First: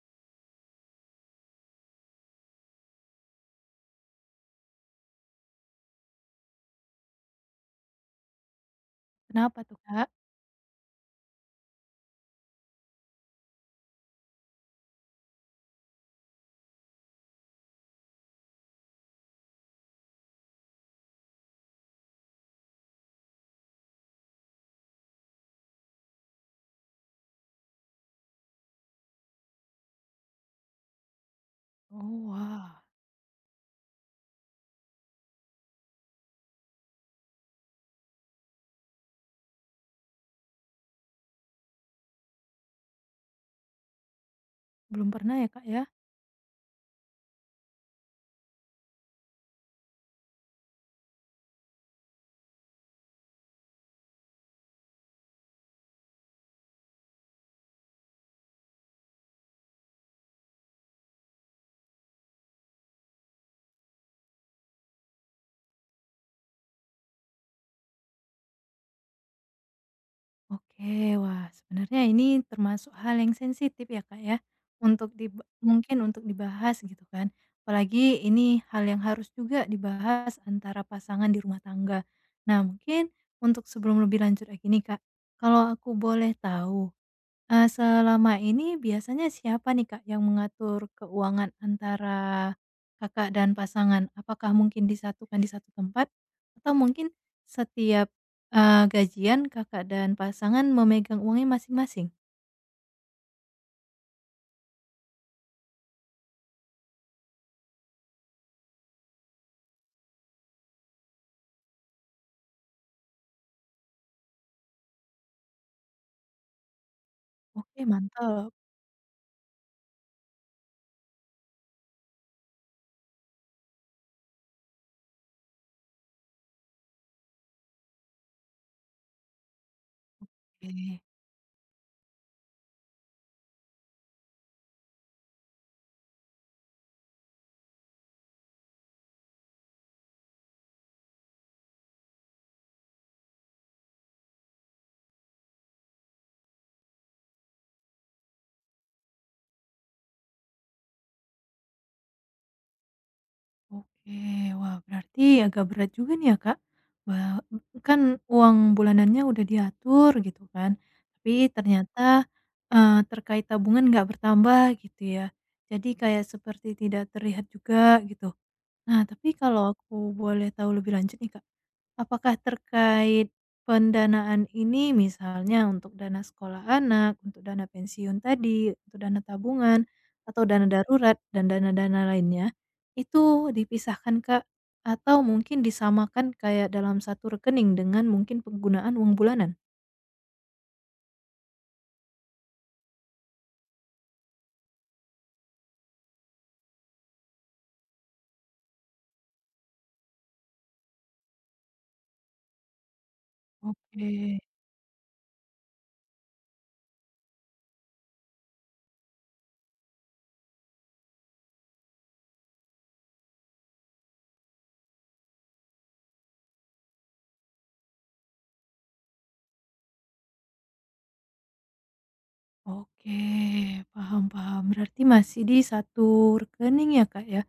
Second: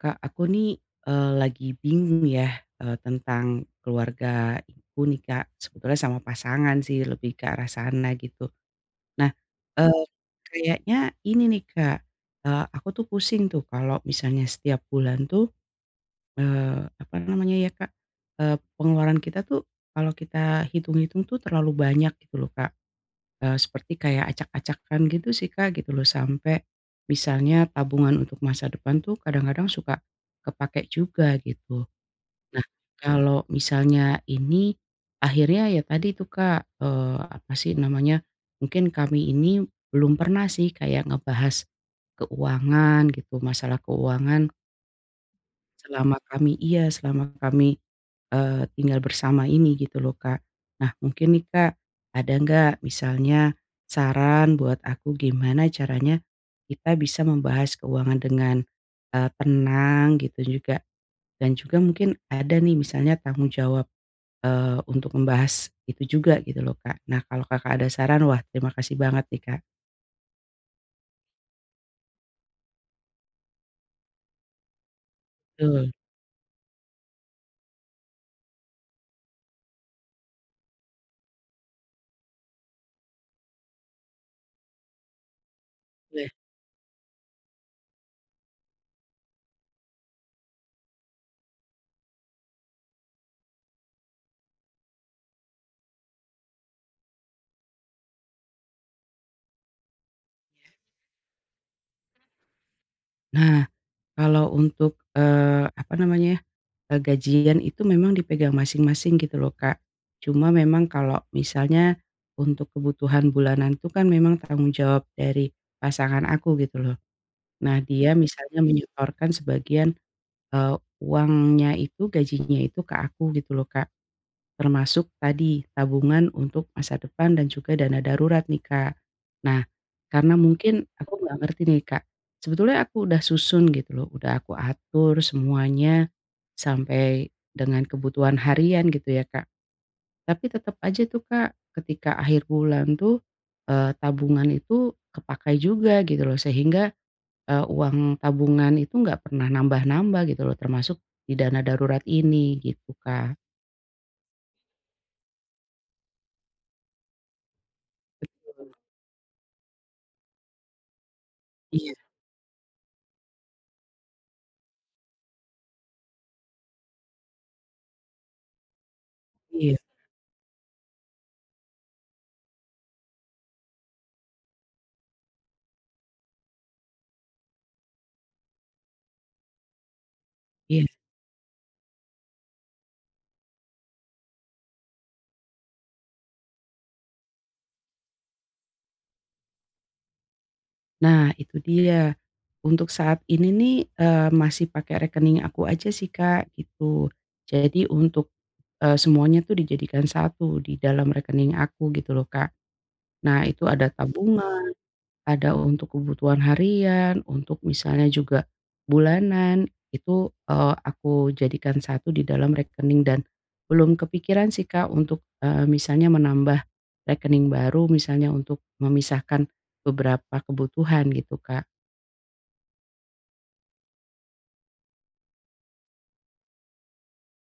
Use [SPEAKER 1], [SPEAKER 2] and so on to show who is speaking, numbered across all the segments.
[SPEAKER 1] Kak, aku nih lagi bingung ya tentang keluarga ibu nih Kak. Sebetulnya sama pasangan sih lebih ke arah sana gitu. Nah,
[SPEAKER 2] Kenapa tuh,
[SPEAKER 1] eh,
[SPEAKER 2] Kak?
[SPEAKER 1] kayaknya ini nih Kak, aku tuh pusing tuh kalau misalnya setiap bulan tuh apa namanya ya Kak, pengeluaran kita tuh kalau kita hitung-hitung tuh terlalu banyak gitu loh Kak. Seperti kayak acak-acakan gitu sih Kak, gitu loh. Sampai misalnya tabungan untuk masa depan tuh kadang-kadang suka kepake juga gitu.
[SPEAKER 2] Oh,
[SPEAKER 1] Nah,
[SPEAKER 2] wah.
[SPEAKER 1] kalau misalnya ini akhirnya ya tadi tuh Kak, apa sih namanya, mungkin kami ini belum pernah sih kayak ngebahas keuangan gitu, masalah keuangan.
[SPEAKER 2] Belum pernah ya, Kak, ya?
[SPEAKER 1] Selama kami, iya, tinggal bersama ini gitu loh, Kak. Nah mungkin nih, Kak, ada nggak misalnya saran buat aku gimana caranya kita bisa membahas keuangan dengan, tenang gitu juga dan juga mungkin ada nih misalnya tanggung jawab, untuk membahas itu juga gitu loh, Kak. Nah kalau Kakak ada saran, wah terima kasih banget nih, Kak.
[SPEAKER 2] Oke. Wah, sebenarnya ini termasuk hal yang sensitif ya, Kak, ya, untuk
[SPEAKER 1] Betul,
[SPEAKER 2] mungkin untuk dibahas gitu kan. Apalagi ini hal yang harus juga dibahas antara pasangan di rumah tangga. Nah, mungkin untuk sebelum lebih lanjut lagi nih, Kak, kalau aku
[SPEAKER 1] boleh.
[SPEAKER 2] boleh tahu, selama ini biasanya siapa nih, Kak, yang mengatur keuangan antara Kakak dan pasangan? Apakah mungkin disatukan di satu tempat atau mungkin setiap, gajian Kakak dan pasangan memegang uangnya masing-masing?
[SPEAKER 1] Nah kalau untuk, apa namanya ya. Gajian itu memang dipegang masing-masing gitu loh, Kak. Cuma memang kalau misalnya untuk kebutuhan bulanan tuh kan memang tanggung jawab dari pasangan aku gitu loh. Nah
[SPEAKER 2] Oke,
[SPEAKER 1] dia
[SPEAKER 2] mantap,
[SPEAKER 1] misalnya menyetorkan sebagian, eee, uangnya itu, gajinya itu ke aku gitu loh, Kak. Termasuk tadi tabungan untuk masa depan dan juga dana darurat nih, Kak. Nah, karena mungkin
[SPEAKER 2] oke.
[SPEAKER 1] aku nggak ngerti nih, Kak, sebetulnya aku udah susun gitu loh, udah aku atur semuanya sampai dengan kebutuhan harian gitu ya, Kak. Tapi tetap aja tuh, Kak, ketika akhir bulan tuh, tabungan itu kepakai juga gitu loh sehingga, uang tabungan itu nggak pernah nambah-nambah gitu loh termasuk di dana darurat ini gitu, Kak.
[SPEAKER 2] Oke, wah berarti agak berat juga nih ya, Kak. Wah, kan uang bulanannya udah diatur gitu kan, tapi
[SPEAKER 1] Iya,
[SPEAKER 2] ternyata, terkait tabungan nggak bertambah gitu ya. Jadi kayak seperti tidak terlihat juga gitu. Nah, tapi kalau
[SPEAKER 1] iya,
[SPEAKER 2] aku boleh tahu lebih lanjut nih, Kak, apakah terkait pendanaan ini misalnya untuk dana sekolah anak, untuk dana pensiun tadi, untuk dana tabungan, atau dana
[SPEAKER 1] iya.
[SPEAKER 2] darurat dan dana-dana lainnya, itu dipisahkan, Kak? Atau mungkin disamakan kayak dalam satu rekening dengan mungkin penggunaan uang bulanan?
[SPEAKER 1] Nah, itu dia. Untuk saat ini nih, masih pakai rekening aku aja sih, Kak, gitu. Jadi untuk, semuanya tuh dijadikan satu di dalam rekening aku gitu loh, Kak. Nah, itu ada
[SPEAKER 2] Oke.
[SPEAKER 1] tabungan, ada untuk kebutuhan harian, untuk misalnya juga bulanan, itu, aku jadikan satu di dalam rekening dan belum kepikiran sih, Kak, untuk, misalnya menambah rekening baru misalnya untuk memisahkan beberapa kebutuhan gitu, Kak.
[SPEAKER 2] Oke, paham paham. Berarti masih di satu rekening ya, Kak, ya?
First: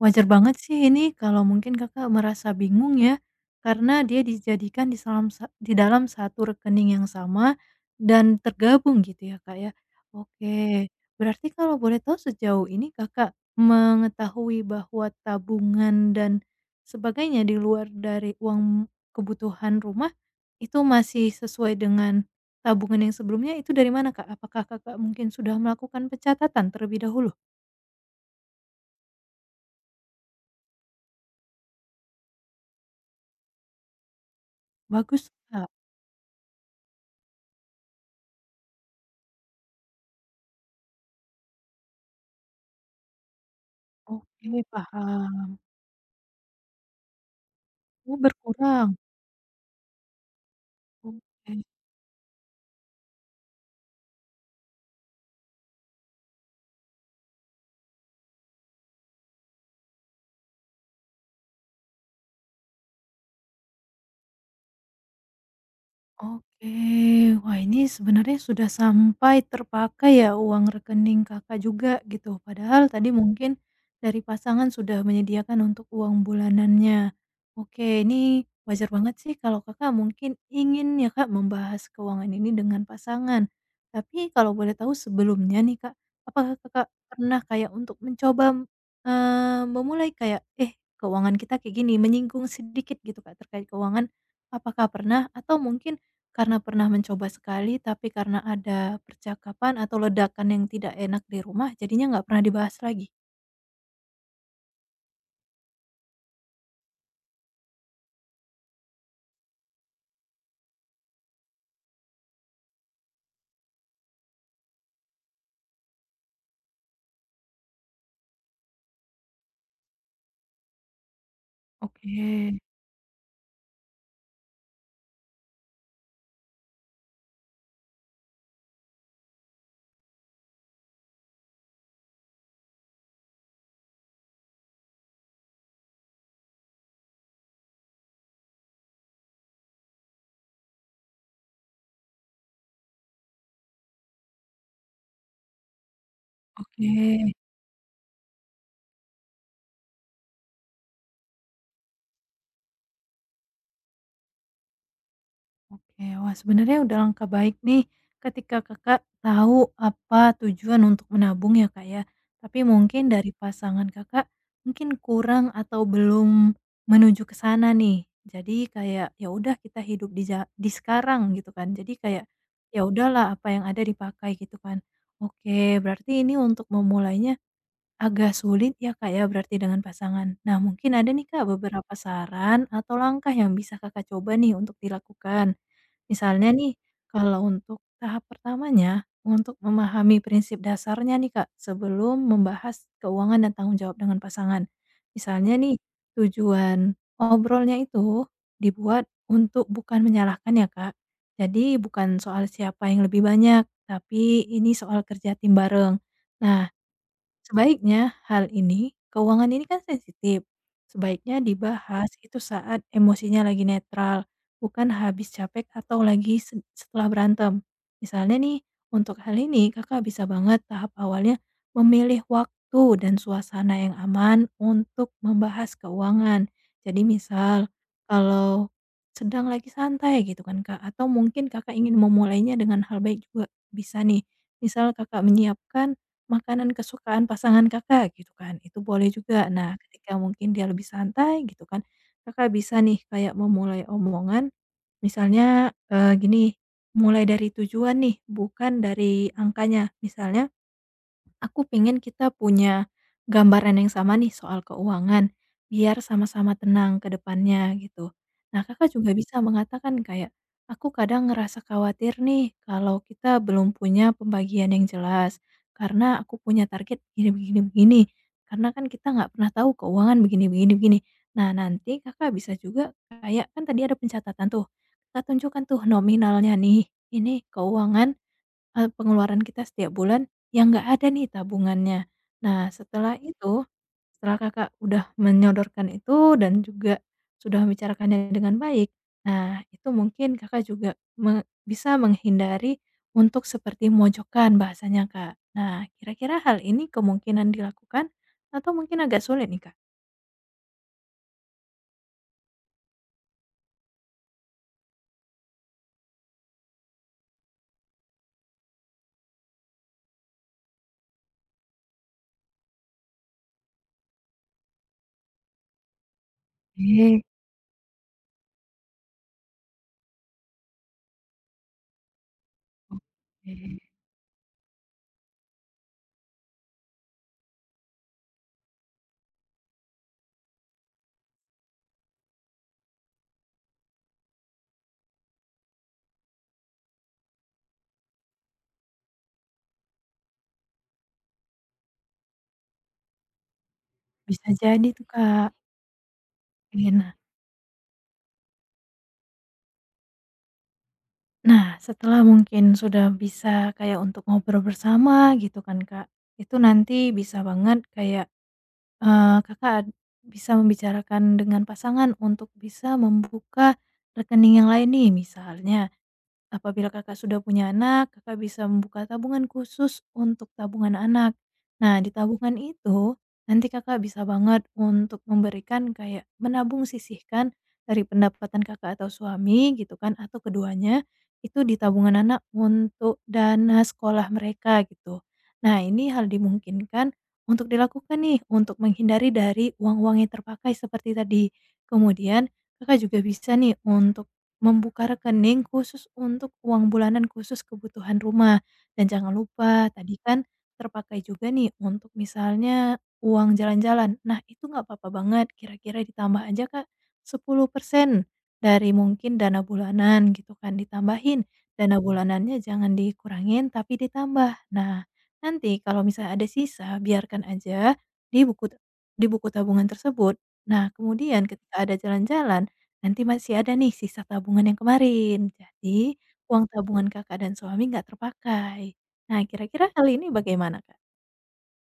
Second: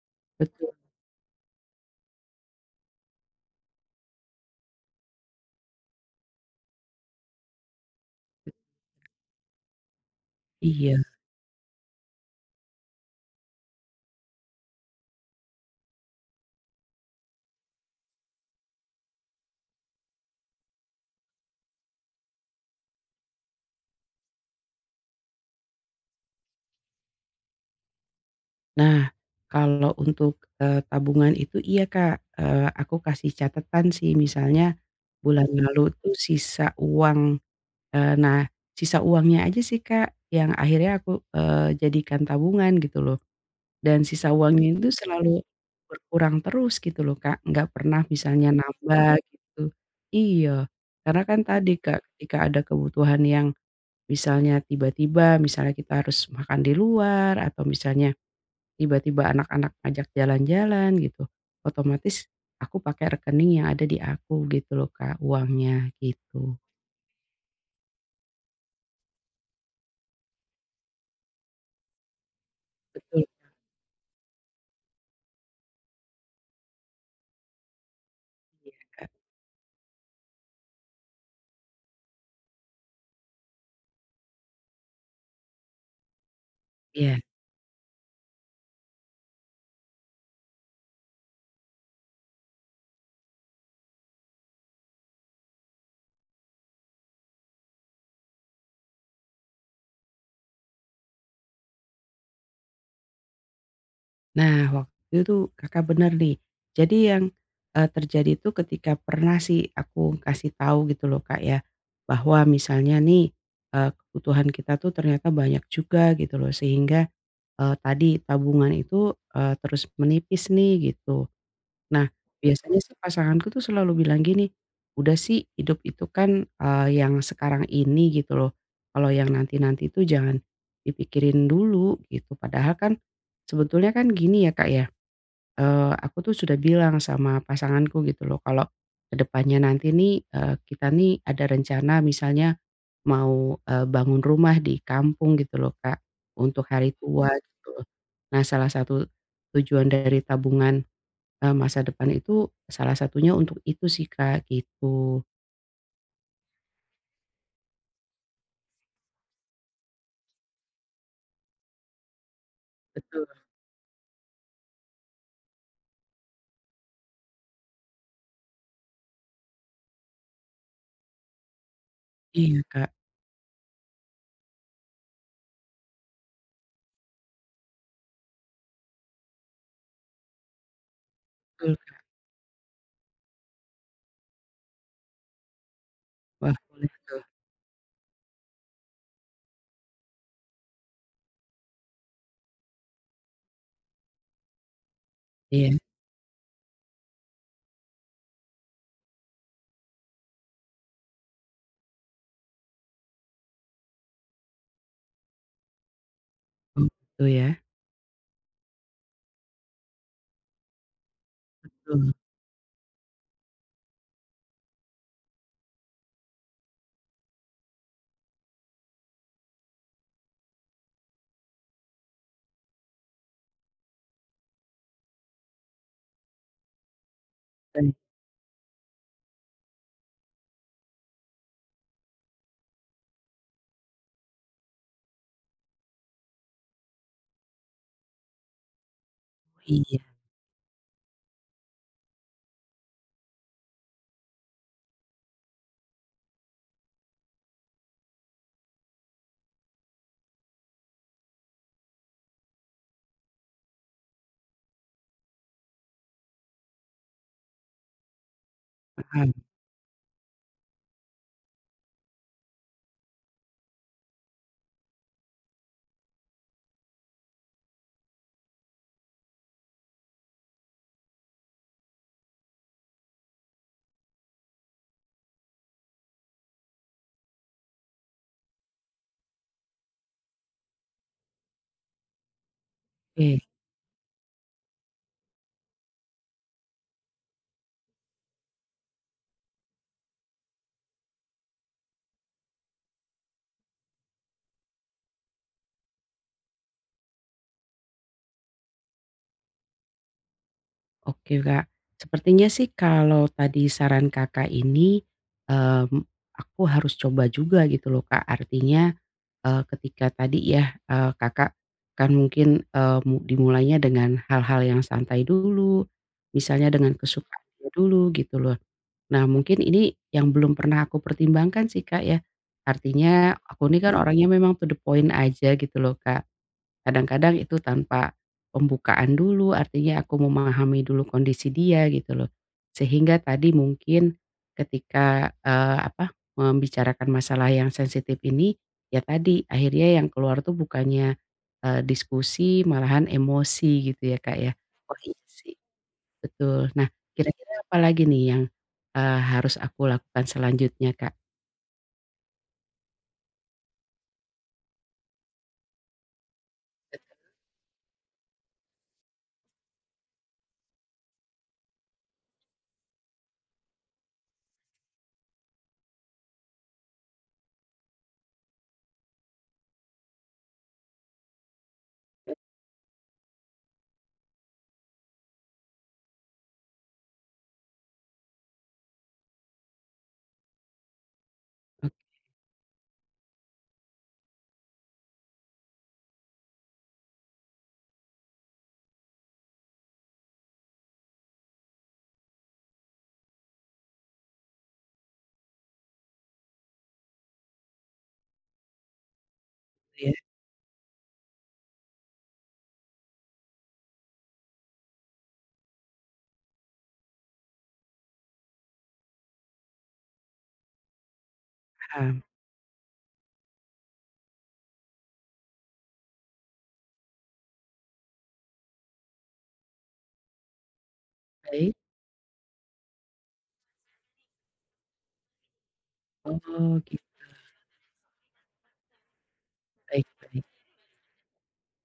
[SPEAKER 2] Wajar banget
[SPEAKER 1] Betul,
[SPEAKER 2] sih ini kalau mungkin Kakak merasa bingung ya, karena dia dijadikan di salam sa di dalam satu rekening yang sama dan tergabung gitu ya, Kak, ya? Oke,
[SPEAKER 1] iya.
[SPEAKER 2] berarti kalau boleh tahu sejauh ini Kakak mengetahui bahwa tabungan dan sebagainya di luar dari uang kebutuhan rumah, itu masih sesuai dengan tabungan yang sebelumnya itu dari mana, Kak? Apakah Kakak mungkin sudah melakukan pencatatan terlebih dahulu?
[SPEAKER 1] Nah, kalau untuk, tabungan itu iya, Kak, aku kasih catatan sih misalnya,
[SPEAKER 2] Bagus,
[SPEAKER 1] bulan
[SPEAKER 2] Kak.
[SPEAKER 1] lalu tuh sisa uang, nah sisa uangnya aja sih, Kak, yang akhirnya aku, jadikan tabungan gitu loh, dan sisa
[SPEAKER 2] Oke,
[SPEAKER 1] uangnya itu selalu
[SPEAKER 2] paham.
[SPEAKER 1] berkurang terus gitu loh, Kak, nggak pernah
[SPEAKER 2] Oh,
[SPEAKER 1] misalnya
[SPEAKER 2] berkurang?
[SPEAKER 1] nambah gitu. Iya, karena kan
[SPEAKER 2] Oke.
[SPEAKER 1] tadi, Kak, ketika ada kebutuhan yang misalnya tiba-tiba, misalnya kita harus makan di luar atau misalnya tiba-tiba anak-anak ngajak jalan-jalan gitu, otomatis aku pakai rekening yang ada di aku gitu loh Kak, uangnya gitu.
[SPEAKER 2] Oke, wah ini sebenarnya sudah sampai terpakai ya uang rekening Kakak juga gitu, padahal tadi
[SPEAKER 1] Betul.
[SPEAKER 2] mungkin dari pasangan sudah menyediakan untuk uang bulanannya. Oke, ini wajar banget sih kalau Kakak mungkin ingin ya Kak membahas keuangan ini dengan pasangan. Tapi kalau boleh tahu sebelumnya nih Kak, apakah Kakak
[SPEAKER 1] Iya.
[SPEAKER 2] pernah kayak untuk mencoba, memulai kayak, "Eh, keuangan kita kayak gini," menyinggung sedikit gitu Kak terkait keuangan, apakah pernah? Atau mungkin karena pernah mencoba sekali, tapi karena ada percakapan atau ledakan yang tidak enak di rumah, jadinya nggak pernah dibahas lagi.
[SPEAKER 1] Nah waktu itu Kakak bener nih, jadi yang, terjadi itu ketika pernah sih aku kasih tahu gitu loh Kak ya, bahwa misalnya nih, kebutuhan kita tuh ternyata banyak juga gitu loh sehingga, tadi tabungan itu, terus menipis nih gitu. Nah,
[SPEAKER 2] Oke
[SPEAKER 1] biasanya sih pasanganku tuh selalu bilang gini, "Udah sih hidup itu kan, yang sekarang ini gitu loh, kalau yang nanti-nanti tuh jangan dipikirin dulu," gitu. Padahal kan sebetulnya kan gini ya, Kak, ya, aku tuh sudah bilang sama pasanganku gitu loh kalau ke depannya nanti nih, kita nih ada rencana misalnya mau, bangun rumah di kampung gitu loh, Kak, untuk hari tua
[SPEAKER 2] oke.
[SPEAKER 1] gitu loh. Nah, salah satu tujuan dari tabungan. Masa depan itu salah satunya untuk itu sih, Kak, gitu.
[SPEAKER 2] Oke, wah sebenarnya udah langkah baik nih ketika Kakak tahu apa tujuan untuk menabung ya Kak ya. Tapi mungkin
[SPEAKER 1] Betul.
[SPEAKER 2] dari pasangan Kakak mungkin kurang atau belum menuju ke sana nih. Jadi kayak ya udah kita hidup di sekarang gitu kan. Jadi kayak
[SPEAKER 1] Iya,
[SPEAKER 2] ya
[SPEAKER 1] Kak,
[SPEAKER 2] udahlah apa yang ada dipakai gitu kan. Oke, berarti ini untuk memulainya agak sulit ya, Kak, ya, berarti dengan pasangan. Nah, mungkin ada nih, Kak,
[SPEAKER 1] betul,
[SPEAKER 2] beberapa
[SPEAKER 1] Kak.
[SPEAKER 2] saran atau langkah yang bisa Kakak coba nih untuk dilakukan. Misalnya
[SPEAKER 1] Wah,
[SPEAKER 2] nih,
[SPEAKER 1] boleh tuh.
[SPEAKER 2] kalau untuk tahap pertamanya, untuk memahami prinsip dasarnya nih, Kak, sebelum membahas keuangan dan tanggung jawab dengan pasangan. Misalnya nih,
[SPEAKER 1] Iya,
[SPEAKER 2] tujuan obrolnya itu dibuat untuk bukan menyalahkan ya, Kak. Jadi bukan soal siapa yang lebih banyak, tapi ini soal kerja tim bareng. Nah,
[SPEAKER 1] oh gitu ya.
[SPEAKER 2] sebaiknya hal ini keuangan ini kan sensitif, sebaiknya dibahas
[SPEAKER 1] Betul,
[SPEAKER 2] itu saat emosinya lagi netral, bukan habis capek atau lagi setelah berantem. Misalnya nih, untuk hal ini Kakak bisa banget tahap awalnya memilih waktu dan suasana yang aman untuk membahas keuangan. Jadi misal
[SPEAKER 1] baik.
[SPEAKER 2] kalau sedang lagi santai gitu kan, Kak, atau mungkin Kakak ingin memulainya dengan hal baik juga bisa nih. Misal Kakak menyiapkan makanan kesukaan pasangan Kakak gitu kan, itu boleh juga.
[SPEAKER 1] Oh,
[SPEAKER 2] Nah,
[SPEAKER 1] iya,
[SPEAKER 2] ketika mungkin dia lebih santai gitu kan, Kakak bisa nih kayak memulai omongan misalnya, gini, mulai dari tujuan nih bukan dari angkanya. Misalnya aku pengen kita punya gambaran yang sama nih soal keuangan, biar sama-sama tenang ke depannya gitu. Nah, Kakak juga
[SPEAKER 1] paham.
[SPEAKER 2] bisa mengatakan kayak, "Aku kadang ngerasa khawatir nih kalau kita belum punya pembagian yang jelas, karena aku punya target begini begini begini, karena kan kita nggak pernah tahu keuangan begini begini begini." Nah, nanti Kakak bisa juga kayak kan tadi ada pencatatan tuh, Kakak tunjukkan tuh nominalnya nih, ini keuangan pengeluaran kita setiap bulan yang nggak ada nih tabungannya. Nah, setelah
[SPEAKER 1] Oke
[SPEAKER 2] itu, setelah Kakak udah menyodorkan itu dan juga sudah membicarakannya dengan baik, nah itu mungkin Kakak juga me bisa menghindari untuk seperti mojokan bahasanya, Kak. Nah, kira-kira hal ini kemungkinan dilakukan atau mungkin agak sulit nih, Kak?
[SPEAKER 1] oke, Kak. Sepertinya sih kalau tadi saran Kakak ini, mmm, aku harus coba juga gitu loh, Kak. Artinya, ketika tadi ya, Kakak kan mungkin, eee, mu dimulainya dengan hal-hal yang santai dulu, misalnya dengan
[SPEAKER 2] Oke,
[SPEAKER 1] kesukaannya dulu gitu loh. Nah, mungkin ini yang belum pernah aku pertimbangkan sih, Kak, ya. Artinya aku ini kan
[SPEAKER 2] oke.
[SPEAKER 1] Orangnya memang to the point aja gitu loh, Kak. Kadang-kadang itu tanpa pembukaan dulu, artinya aku memahami dulu kondisi dia gitu loh. Sehingga tadi mungkin ketika, membicarakan masalah yang sensitif ini, ya tadi akhirnya yang keluar tuh bukannya, diskusi malahan emosi gitu ya, Kak,
[SPEAKER 2] Bisa
[SPEAKER 1] ya.
[SPEAKER 2] jadi
[SPEAKER 1] Wah,
[SPEAKER 2] tuh,
[SPEAKER 1] iya
[SPEAKER 2] Kak.
[SPEAKER 1] sih. Betul. Nah,
[SPEAKER 2] Oke.
[SPEAKER 1] kira-kira apa lagi nih yang, harus aku lakukan selanjutnya, Kak?
[SPEAKER 2] Nah, setelah mungkin sudah bisa kayak untuk ngobrol bersama gitu kan, Kak. Itu nanti bisa banget kayak, Kakak ad bisa membicarakan dengan pasangan untuk bisa membuka rekening yang lain nih, misalnya apabila Kakak sudah punya anak, Kakak bisa membuka tabungan khusus untuk tabungan anak. Nah, di tabungan itu nanti Kakak bisa banget untuk memberikan kayak menabung sisihkan dari pendapatan Kakak atau suami gitu kan atau keduanya itu di tabungan anak untuk dana sekolah mereka gitu. Nah, ini hal dimungkinkan untuk dilakukan nih untuk menghindari dari uang-uang yang terpakai seperti tadi. Kemudian Kakak juga bisa nih untuk membuka rekening khusus untuk uang bulanan khusus kebutuhan rumah, dan jangan lupa
[SPEAKER 1] Oke,
[SPEAKER 2] tadi kan terpakai juga nih untuk misalnya uang jalan-jalan. Nah, itu nggak apa-apa banget, kira-kira ditambah aja Kak 10% dari mungkin dana bulanan gitu kan, ditambahin. Dana
[SPEAKER 1] paham.
[SPEAKER 2] bulanannya jangan dikurangin, tapi ditambah. Nah, nanti kalau misalnya ada sisa, biarkan aja di buku di buku tabungan tersebut. Nah, kemudian
[SPEAKER 1] Baik.
[SPEAKER 2] ketika ada jalan-jalan nanti masih ada nih sisa tabungan yang kemarin, jadi uang
[SPEAKER 1] Oh, gitu.
[SPEAKER 2] tabungan Kakak dan suami nggak terpakai. Nah, kira-kira
[SPEAKER 1] Baik,
[SPEAKER 2] kali ini
[SPEAKER 1] baik.
[SPEAKER 2] bagaimana, Kak?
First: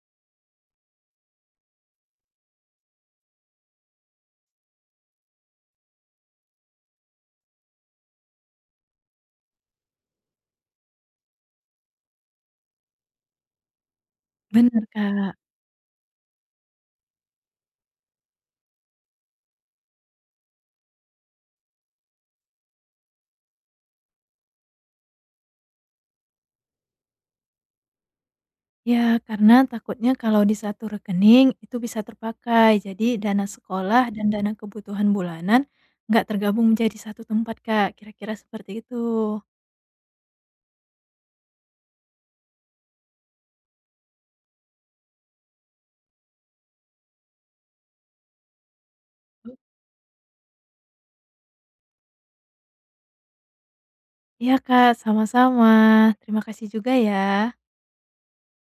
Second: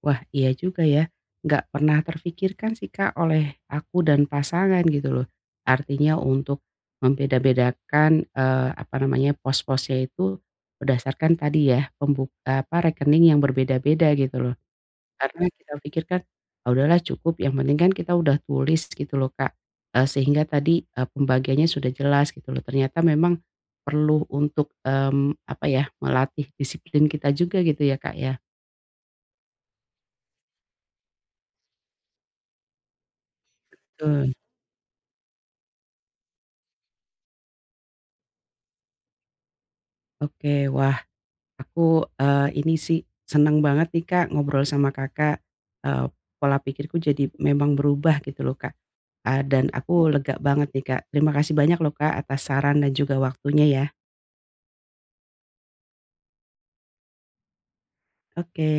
[SPEAKER 1] Wah, iya juga ya, nggak pernah terfikirkan sih, Kak, oleh aku dan pasangan gitu loh. Artinya untuk membeda-bedakan, apa namanya, pos-posnya itu berdasarkan tadi ya, rekening yang berbeda-beda gitu loh.
[SPEAKER 2] Benar Kak.
[SPEAKER 1] Karena kita pikirkan, ah, udahlah cukup yang penting kan kita udah tulis gitu loh Kak, sehingga tadi, pembagiannya sudah jelas gitu loh ternyata memang perlu untuk, apa ya, melatih disiplin kita juga gitu ya Kak ya?
[SPEAKER 2] Ya, karena takutnya kalau di satu rekening itu bisa terpakai. Jadi dana sekolah dan
[SPEAKER 1] Betul.
[SPEAKER 2] dana kebutuhan bulanan nggak tergabung menjadi satu tempat, Kak. Kira-kira seperti itu.
[SPEAKER 1] Oke wah aku, ini sih seneng banget nih Kak ngobrol sama Kakak, eee, pola pikirku jadi memang berubah gitu loh Kak, dan aku lega banget nih Kak terima kasih banyak loh Kak atas saran dan juga waktunya ya.
[SPEAKER 2] Iya, Kak, sama-sama. Terima kasih juga ya.
[SPEAKER 1] Oke.